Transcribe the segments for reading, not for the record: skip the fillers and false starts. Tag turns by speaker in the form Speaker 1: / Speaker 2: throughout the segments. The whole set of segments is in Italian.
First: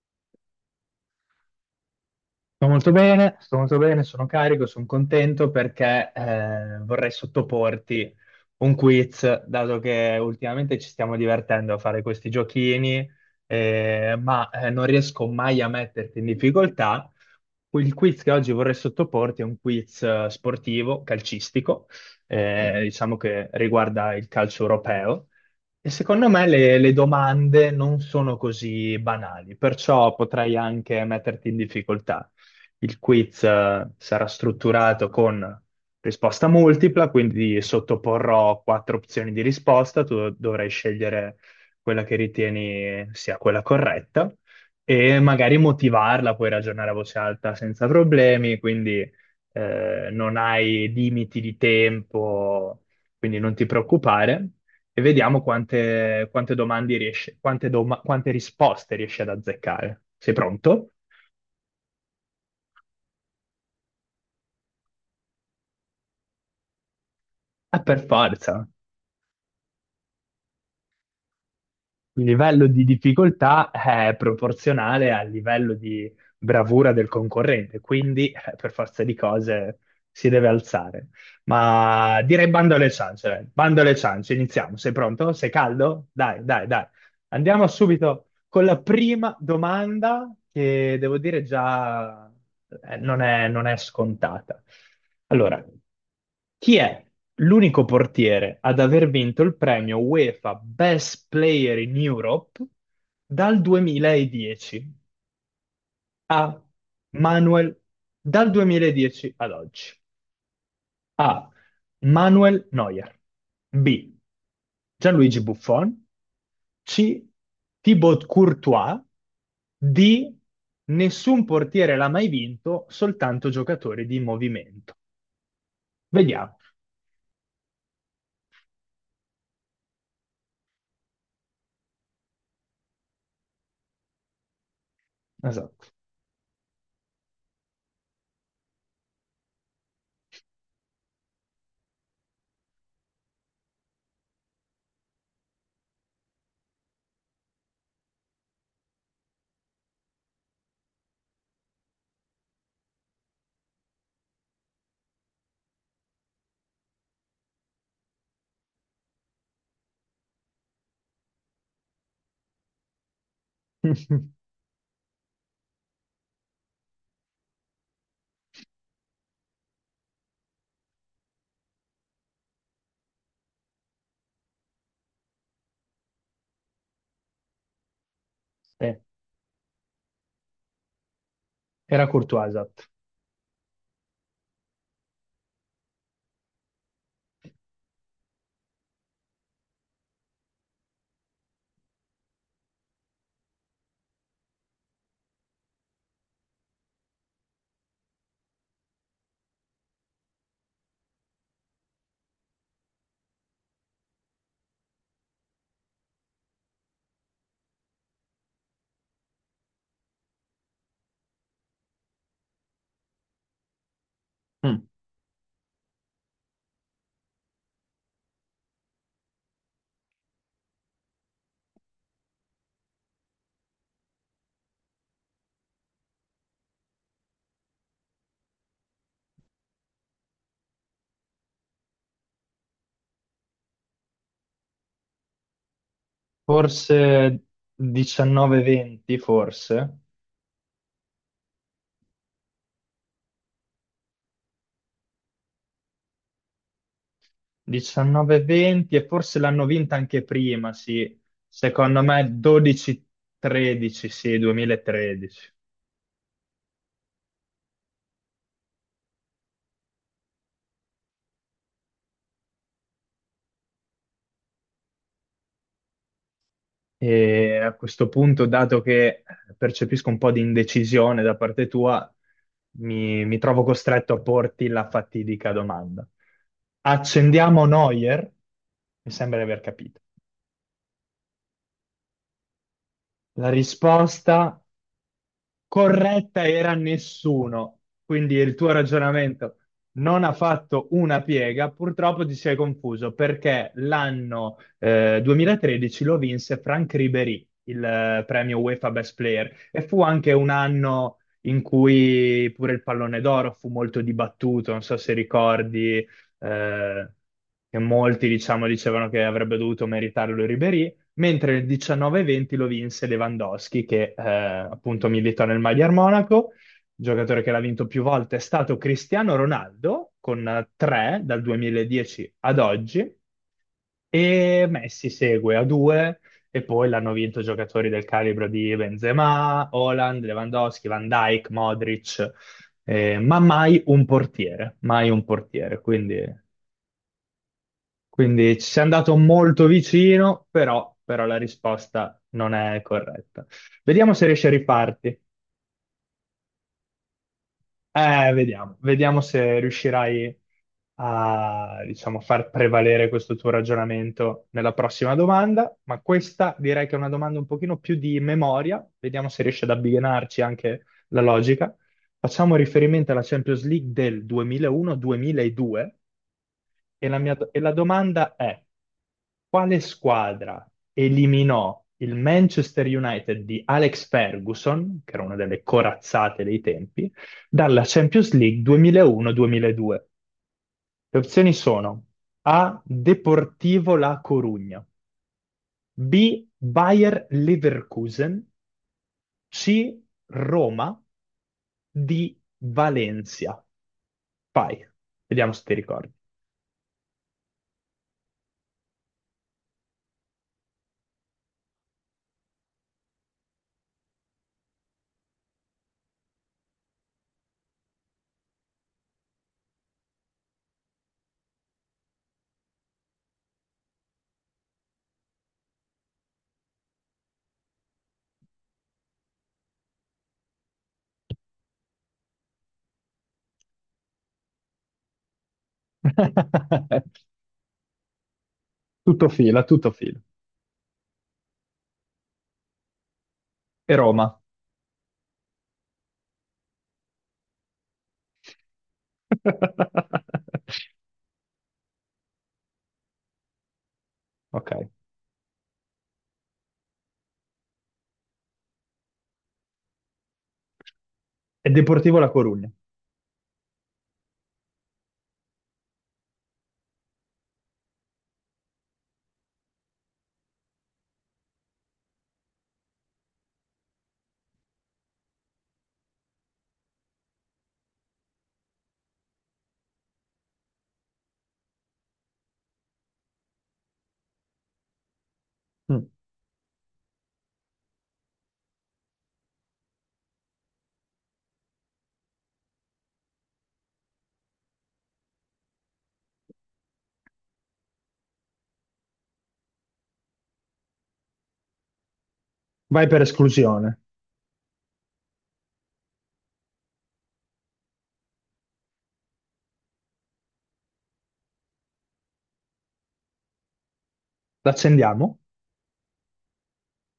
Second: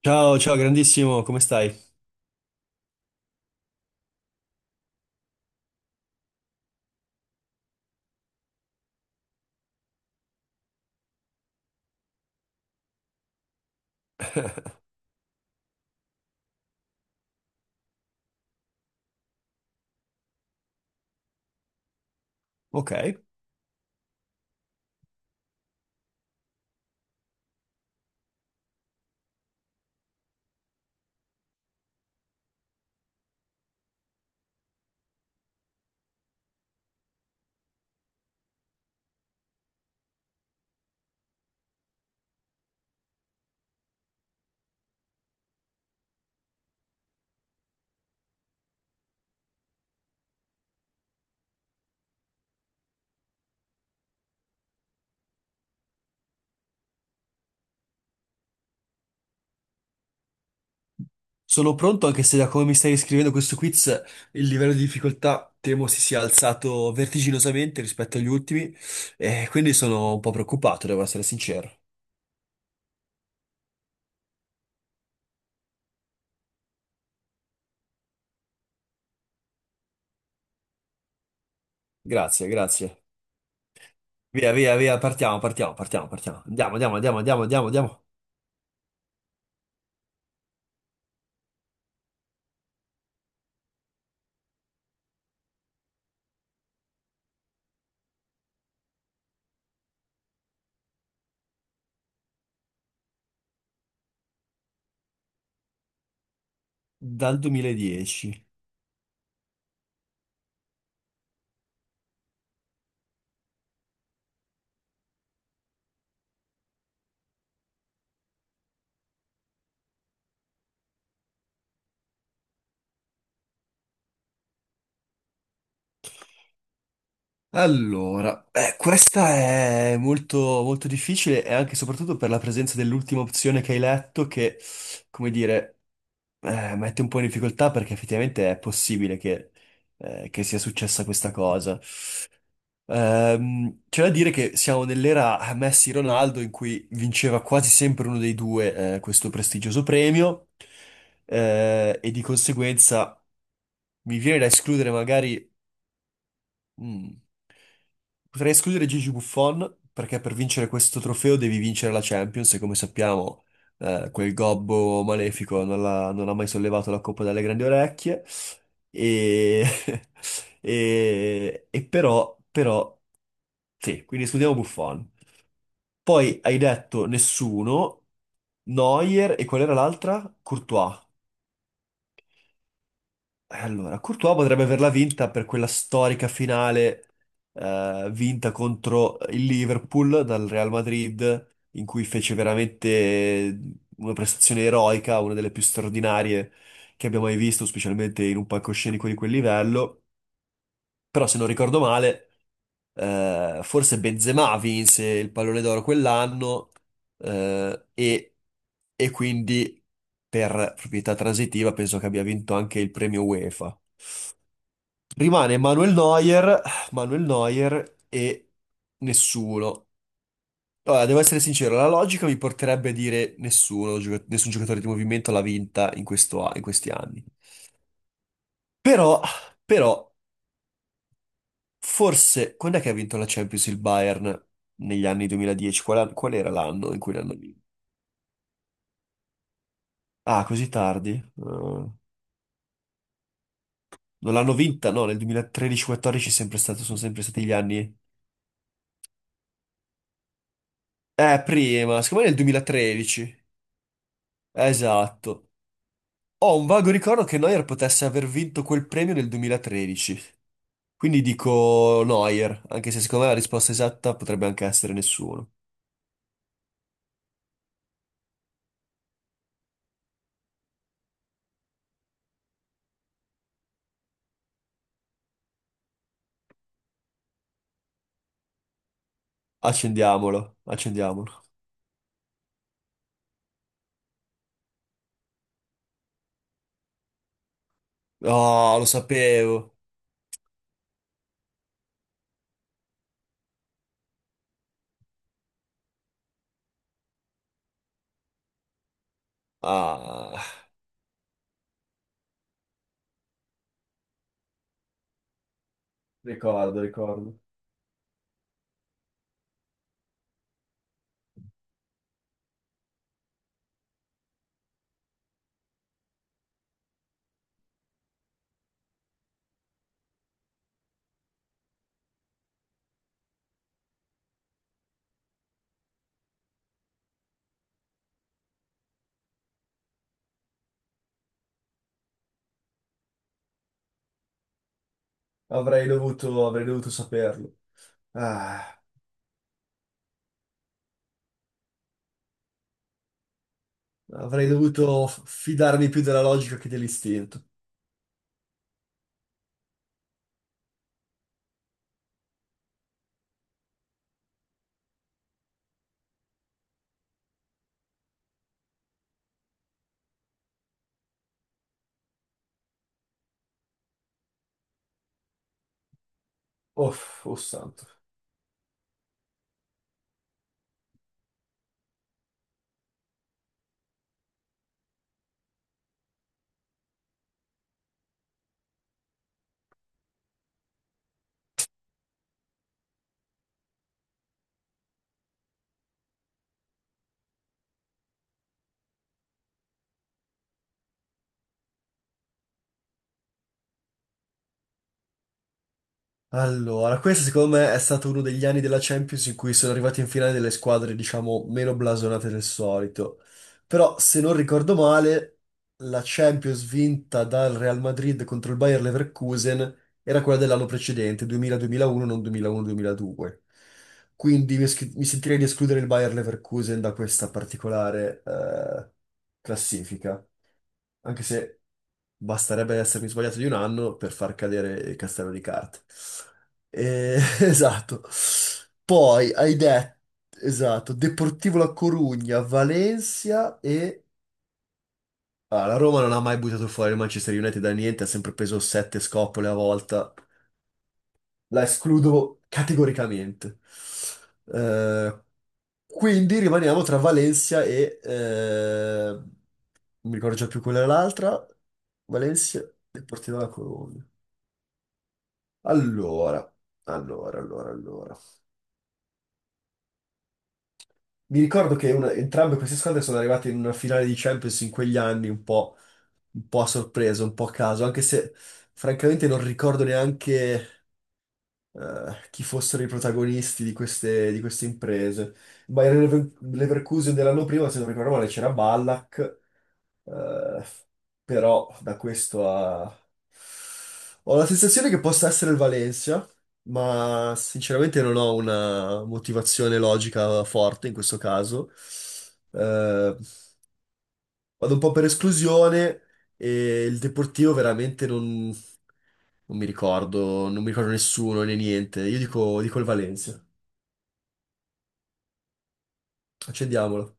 Speaker 1: Ciao, ciao, grandissimo, come stai?
Speaker 2: Sto molto bene, sono carico, sono contento perché vorrei sottoporti un quiz, dato che ultimamente ci stiamo divertendo a fare questi giochini, ma non riesco mai a metterti in difficoltà. Il quiz che oggi vorrei sottoporti è un quiz sportivo, calcistico,
Speaker 1: Ok,
Speaker 2: diciamo che riguarda il calcio europeo. E secondo me le domande non sono così banali, perciò potrei anche metterti in difficoltà. Il quiz, sarà strutturato con risposta multipla, quindi sottoporrò quattro opzioni di risposta, tu dovrai scegliere quella che ritieni sia quella corretta e magari motivarla, puoi ragionare a voce alta senza problemi, quindi non hai limiti di tempo, quindi non ti preoccupare e vediamo quante domande quante risposte riesci ad azzeccare. Sei pronto?
Speaker 1: sono pronto anche se da come mi stai scrivendo questo quiz il livello di difficoltà temo si sia alzato
Speaker 2: Ah,
Speaker 1: vertiginosamente
Speaker 2: per
Speaker 1: rispetto agli
Speaker 2: forza.
Speaker 1: ultimi e quindi sono un po' preoccupato, devo essere sincero.
Speaker 2: Il livello di difficoltà è proporzionale al livello di bravura del concorrente, quindi per forza di cose si deve alzare. Ma direi
Speaker 1: Grazie,
Speaker 2: bando alle
Speaker 1: grazie.
Speaker 2: ciance, dai. Bando alle ciance,
Speaker 1: Via,
Speaker 2: iniziamo.
Speaker 1: via,
Speaker 2: Sei
Speaker 1: via,
Speaker 2: pronto?
Speaker 1: partiamo,
Speaker 2: Sei
Speaker 1: partiamo,
Speaker 2: caldo?
Speaker 1: partiamo,
Speaker 2: Dai,
Speaker 1: partiamo.
Speaker 2: dai,
Speaker 1: Andiamo,
Speaker 2: dai.
Speaker 1: andiamo, andiamo, andiamo,
Speaker 2: Andiamo
Speaker 1: andiamo, andiamo.
Speaker 2: subito con la prima domanda che devo dire già non è scontata. Allora, chi è l'unico portiere ad aver vinto il premio UEFA Best Player in Europe dal 2010 a
Speaker 1: Dal
Speaker 2: Manuel,
Speaker 1: 2010.
Speaker 2: dal 2010 ad oggi? A. Manuel Neuer. B. Gianluigi Buffon. C. Thibaut Courtois. D. Nessun portiere l'ha mai vinto, soltanto giocatori di movimento. Vediamo.
Speaker 1: Allora, questa è molto, molto difficile e anche e soprattutto per la presenza dell'ultima opzione che hai letto che, come dire,
Speaker 2: Esatto.
Speaker 1: mette un po' in difficoltà perché effettivamente è possibile che sia successa questa cosa. C'è da dire che siamo nell'era Messi-Ronaldo in cui vinceva quasi sempre uno dei due, questo prestigioso premio, e di conseguenza mi viene da escludere magari. Mm. Potrei escludere Gigi Buffon perché per vincere questo trofeo devi vincere la Champions e come sappiamo quel gobbo malefico non, non ha mai sollevato la coppa dalle grandi orecchie e, e però, però sì, quindi escludiamo Buffon. Poi hai detto nessuno,
Speaker 2: Eh,
Speaker 1: Neuer e qual era l'altra? Courtois.
Speaker 2: era Courtois, esatto.
Speaker 1: Allora, Courtois potrebbe averla vinta per quella storica finale vinta contro il Liverpool dal Real Madrid, in cui fece veramente una prestazione eroica, una delle più straordinarie che abbiamo mai visto, specialmente in un palcoscenico di quel livello. Però, se non ricordo male, forse Benzema vinse il pallone d'oro quell'anno eh, e, e quindi per proprietà transitiva penso che abbia vinto anche il premio UEFA.
Speaker 2: Mm.
Speaker 1: Rimane Manuel Neuer, Manuel Neuer e nessuno. Allora, devo essere sincero, la logica mi porterebbe a dire nessuno, nessun giocatore di movimento l'ha vinta in questo in questi anni. Però, però, forse, quando è che ha vinto la Champions il Bayern? Negli anni 2010? Qual era l'anno in cui l'hanno
Speaker 2: Forse
Speaker 1: vinta?
Speaker 2: 19-20, forse.
Speaker 1: Ah, così tardi? Non l'hanno vinta? No, nel 2013-14 sono sempre stati gli anni.
Speaker 2: 19-20 e forse l'hanno vinta anche prima, sì. Secondo
Speaker 1: Prima, secondo
Speaker 2: me
Speaker 1: me nel 2013.
Speaker 2: 12-13, sì, 2013.
Speaker 1: Esatto. Ho un vago ricordo che Neuer potesse aver vinto quel premio nel 2013, quindi dico Neuer, anche se secondo me la risposta esatta potrebbe anche essere nessuno.
Speaker 2: E a questo punto, dato che percepisco un po' di indecisione da parte tua, mi trovo costretto a porti la fatidica domanda. Accendiamo Neuer? Mi sembra di aver capito.
Speaker 1: Accendiamolo, accendiamolo.
Speaker 2: La risposta corretta era nessuno. Quindi il tuo
Speaker 1: Oh, lo
Speaker 2: ragionamento
Speaker 1: sapevo.
Speaker 2: non ha fatto una piega. Purtroppo ti sei confuso perché l'anno 2013 lo vinse Franck Ribéry, il premio UEFA Best Player, e fu anche un
Speaker 1: Ah,
Speaker 2: anno in cui pure il pallone d'oro fu molto dibattuto. Non so se ricordi.
Speaker 1: ricordo,
Speaker 2: eh,
Speaker 1: ricordo.
Speaker 2: che molti, diciamo, dicevano che avrebbe dovuto meritarlo Ribéry, mentre nel 19-20 lo vinse Lewandowski, che appunto milita nel Magyar Monaco. Il giocatore che l'ha vinto più volte è stato Cristiano Ronaldo, con tre dal 2010 ad oggi, e Messi segue a due, e poi l'hanno vinto giocatori del calibro di Benzema, Haaland, Lewandowski, Van Dijk, Modric, ma mai un portiere, mai un portiere, quindi...
Speaker 1: Avrei dovuto saperlo.
Speaker 2: Quindi ci
Speaker 1: Ah,
Speaker 2: sei andato molto vicino, però, però la risposta non è corretta. Vediamo se riesci
Speaker 1: avrei
Speaker 2: a
Speaker 1: dovuto
Speaker 2: riparti.
Speaker 1: fidarmi più della logica che dell'istinto.
Speaker 2: Vediamo, vediamo se riuscirai a, diciamo, far prevalere questo tuo ragionamento nella prossima domanda, ma questa direi che è una domanda un pochino più di memoria. Vediamo se riesci ad abbinarci anche la logica. Facciamo riferimento alla Champions League del 2001-2002.
Speaker 1: Oh,
Speaker 2: E la mia,
Speaker 1: oh
Speaker 2: e la
Speaker 1: santo.
Speaker 2: domanda è, quale squadra eliminò il Manchester United di Alex Ferguson, che era una delle corazzate dei tempi, dalla Champions League 2001-2002? Le opzioni sono A. Deportivo La Corugna, B. Bayer Leverkusen, C. Roma, D. Valencia. Vai, vediamo se ti ricordi.
Speaker 1: Allora, questo secondo me è stato uno degli anni della Champions in cui sono arrivati in finale delle squadre, diciamo, meno blasonate del solito. Però, se non ricordo male, la Champions vinta dal Real Madrid contro il Bayer Leverkusen era quella dell'anno precedente, 2000-2001, non 2001-2002. Quindi mi sentirei di escludere il Bayer Leverkusen da questa particolare classifica, anche se basterebbe essermi sbagliato di un anno per far cadere il castello di carte. Esatto.
Speaker 2: Tutto
Speaker 1: Poi hai
Speaker 2: fila, tutto
Speaker 1: detto,
Speaker 2: fila.
Speaker 1: esatto, Deportivo La Corugna, Valencia
Speaker 2: E
Speaker 1: e...
Speaker 2: Roma.
Speaker 1: Ah, la Roma non ha mai buttato fuori il Manchester United da niente, ha sempre preso sette scopole a volta. La escludo categoricamente.
Speaker 2: Ok.
Speaker 1: Eh, quindi rimaniamo tra Valencia e... non mi ricordo già più quella era l'altra.
Speaker 2: È Deportivo La
Speaker 1: Valencia
Speaker 2: Corugna.
Speaker 1: e Porti dalla Colombia. Allora, allora, allora, allora. Mi ricordo che entrambe queste squadre sono arrivate in una finale di Champions in quegli anni un po' a sorpresa, un po' a caso, anche se francamente non ricordo neanche chi fossero i protagonisti di queste imprese.
Speaker 2: Mm.
Speaker 1: Leverkusen dell'anno prima, se non ricordo male, c'era Ballack, eh, però da questo a... ho la sensazione che possa essere il Valencia, ma sinceramente non ho una motivazione logica forte in questo caso.
Speaker 2: Vai
Speaker 1: Eh,
Speaker 2: per esclusione.
Speaker 1: Vado un po' per esclusione e il Deportivo veramente non... non mi ricordo, non mi ricordo nessuno né niente. Dico il Valencia.
Speaker 2: L'accendiamo.
Speaker 1: Accendiamolo.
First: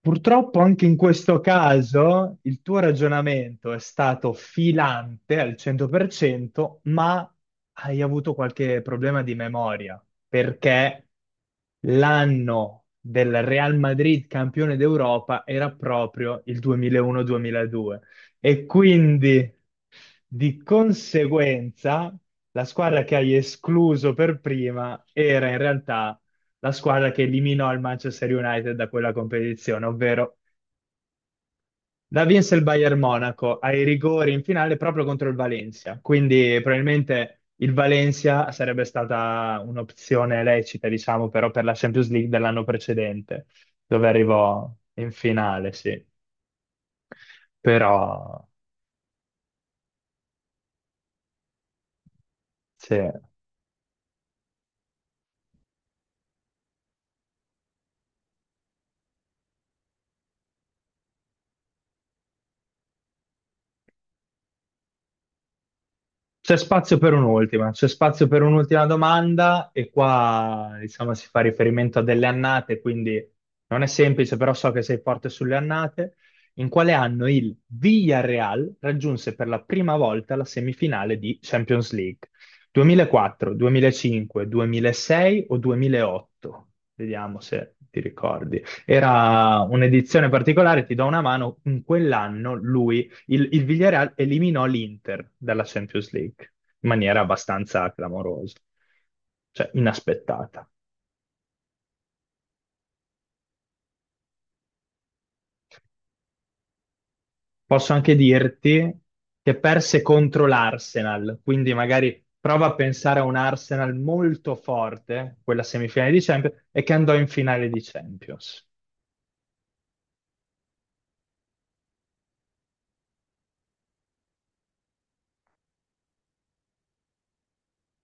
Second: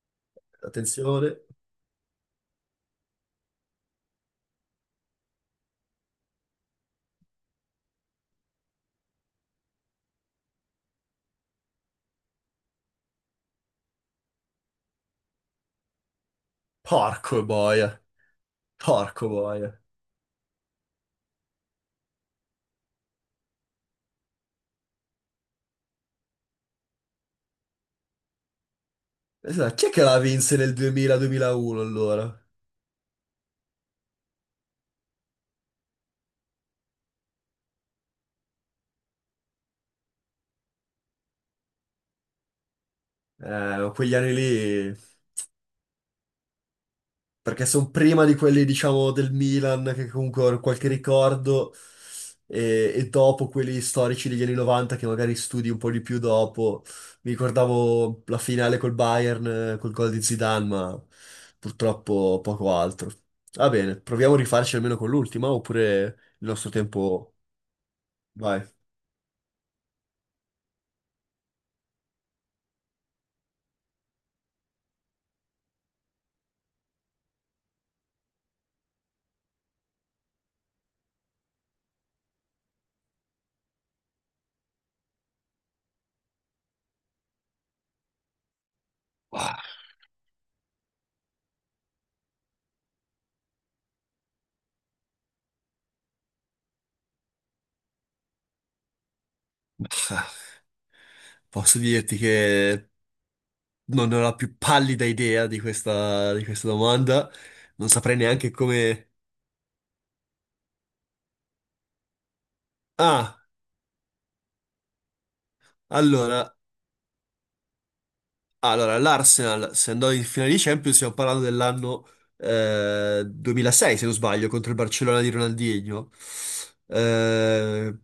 Speaker 2: Purtroppo anche in questo
Speaker 1: Attenzione.
Speaker 2: caso il tuo ragionamento è stato filante al 100%, ma hai avuto qualche problema di memoria, perché l'anno del Real Madrid campione d'Europa era proprio il
Speaker 1: Porco boia.
Speaker 2: 2001-2002 e
Speaker 1: Porco
Speaker 2: quindi
Speaker 1: boia.
Speaker 2: di conseguenza, la squadra che hai escluso per prima era in realtà la squadra che eliminò il Manchester United da quella
Speaker 1: Esatto,
Speaker 2: competizione,
Speaker 1: chi è che la
Speaker 2: ovvero
Speaker 1: vinse nel 2000-2001
Speaker 2: la
Speaker 1: allora?
Speaker 2: vinse il Bayern Monaco ai rigori in finale proprio contro il Valencia. Quindi probabilmente il Valencia sarebbe stata un'opzione lecita, diciamo, però per la Champions League dell'anno precedente, dove
Speaker 1: Quegli anni
Speaker 2: arrivò
Speaker 1: lì,
Speaker 2: in finale, sì.
Speaker 1: perché sono
Speaker 2: Però,
Speaker 1: prima di quelli, diciamo, del Milan, che comunque hanno qualche ricordo,
Speaker 2: sì.
Speaker 1: e dopo quelli storici degli anni 90, che magari studi un po' di più dopo. Mi ricordavo la finale col Bayern, col gol di Zidane, ma purtroppo poco altro. Va bene, proviamo a rifarci almeno con l'ultima, oppure il
Speaker 2: C'è
Speaker 1: nostro
Speaker 2: spazio per
Speaker 1: tempo...
Speaker 2: un'ultima, c'è spazio per
Speaker 1: Vai.
Speaker 2: un'ultima domanda e qua diciamo si fa riferimento a delle annate, quindi non è semplice, però so che sei forte sulle annate. In quale anno il Villarreal raggiunse per la prima volta la semifinale di Champions League? 2004, 2005, 2006 o 2008? Vediamo se ti ricordi. Era
Speaker 1: Ah,
Speaker 2: un'edizione particolare, ti do una mano, in quell'anno lui il Villarreal eliminò l'Inter dalla Champions League in maniera abbastanza clamorosa, cioè inaspettata.
Speaker 1: posso dirti che non ho la più pallida idea di questa domanda. Non
Speaker 2: Posso anche
Speaker 1: saprei neanche
Speaker 2: dirti
Speaker 1: come.
Speaker 2: che perse contro l'Arsenal, quindi magari prova a pensare a un
Speaker 1: Ah!
Speaker 2: Arsenal molto forte, quella semifinale di
Speaker 1: Allora,
Speaker 2: Champions, e che andò in finale di Champions.
Speaker 1: allora, l'Arsenal, se andò in finale di Champions, stiamo parlando dell'anno 2006, se non sbaglio, contro il Barcellona di Ronaldinho. Eh,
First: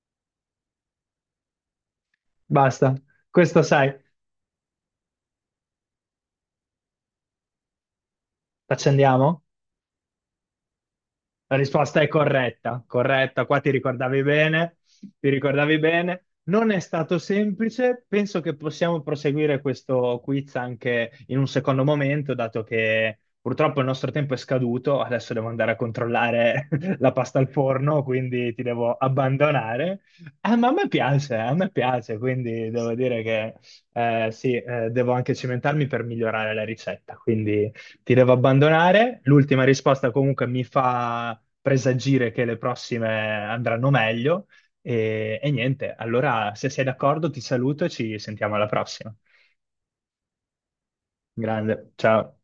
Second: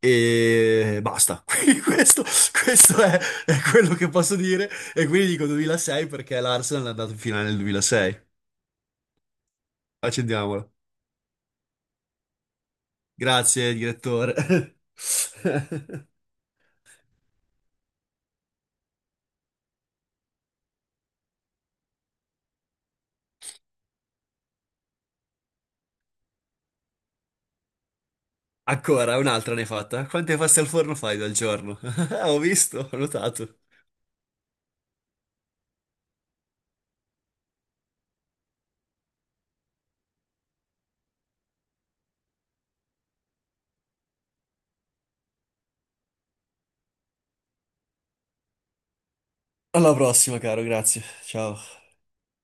Speaker 1: e basta.
Speaker 2: Basta,
Speaker 1: Questo è
Speaker 2: questo
Speaker 1: quello
Speaker 2: sai,
Speaker 1: che posso dire. E quindi dico 2006 perché l'Arsenal è andato in finale nel 2006.
Speaker 2: accendiamo?
Speaker 1: Accendiamola.
Speaker 2: La risposta è corretta, corretta, qua ti
Speaker 1: Grazie,
Speaker 2: ricordavi
Speaker 1: direttore.
Speaker 2: bene, ti ricordavi bene. Non è stato semplice, penso che possiamo proseguire questo quiz anche in un secondo momento, dato che purtroppo il nostro tempo è scaduto, adesso devo andare a controllare la pasta al forno, quindi ti devo
Speaker 1: Ancora, un'altra ne hai
Speaker 2: abbandonare.
Speaker 1: fatta. Quante
Speaker 2: Eh,
Speaker 1: paste al
Speaker 2: ma
Speaker 1: forno fai dal
Speaker 2: a me
Speaker 1: giorno?
Speaker 2: piace,
Speaker 1: Ho
Speaker 2: quindi
Speaker 1: visto,
Speaker 2: devo
Speaker 1: ho
Speaker 2: dire che
Speaker 1: notato.
Speaker 2: sì, devo anche cimentarmi per migliorare la ricetta, quindi ti devo abbandonare. L'ultima risposta comunque mi fa presagire che le prossime andranno meglio. E niente, allora se sei d'accordo ti saluto e ci sentiamo alla prossima.
Speaker 1: Alla prossima, caro, grazie. Ciao.
Speaker 2: Grande, ciao.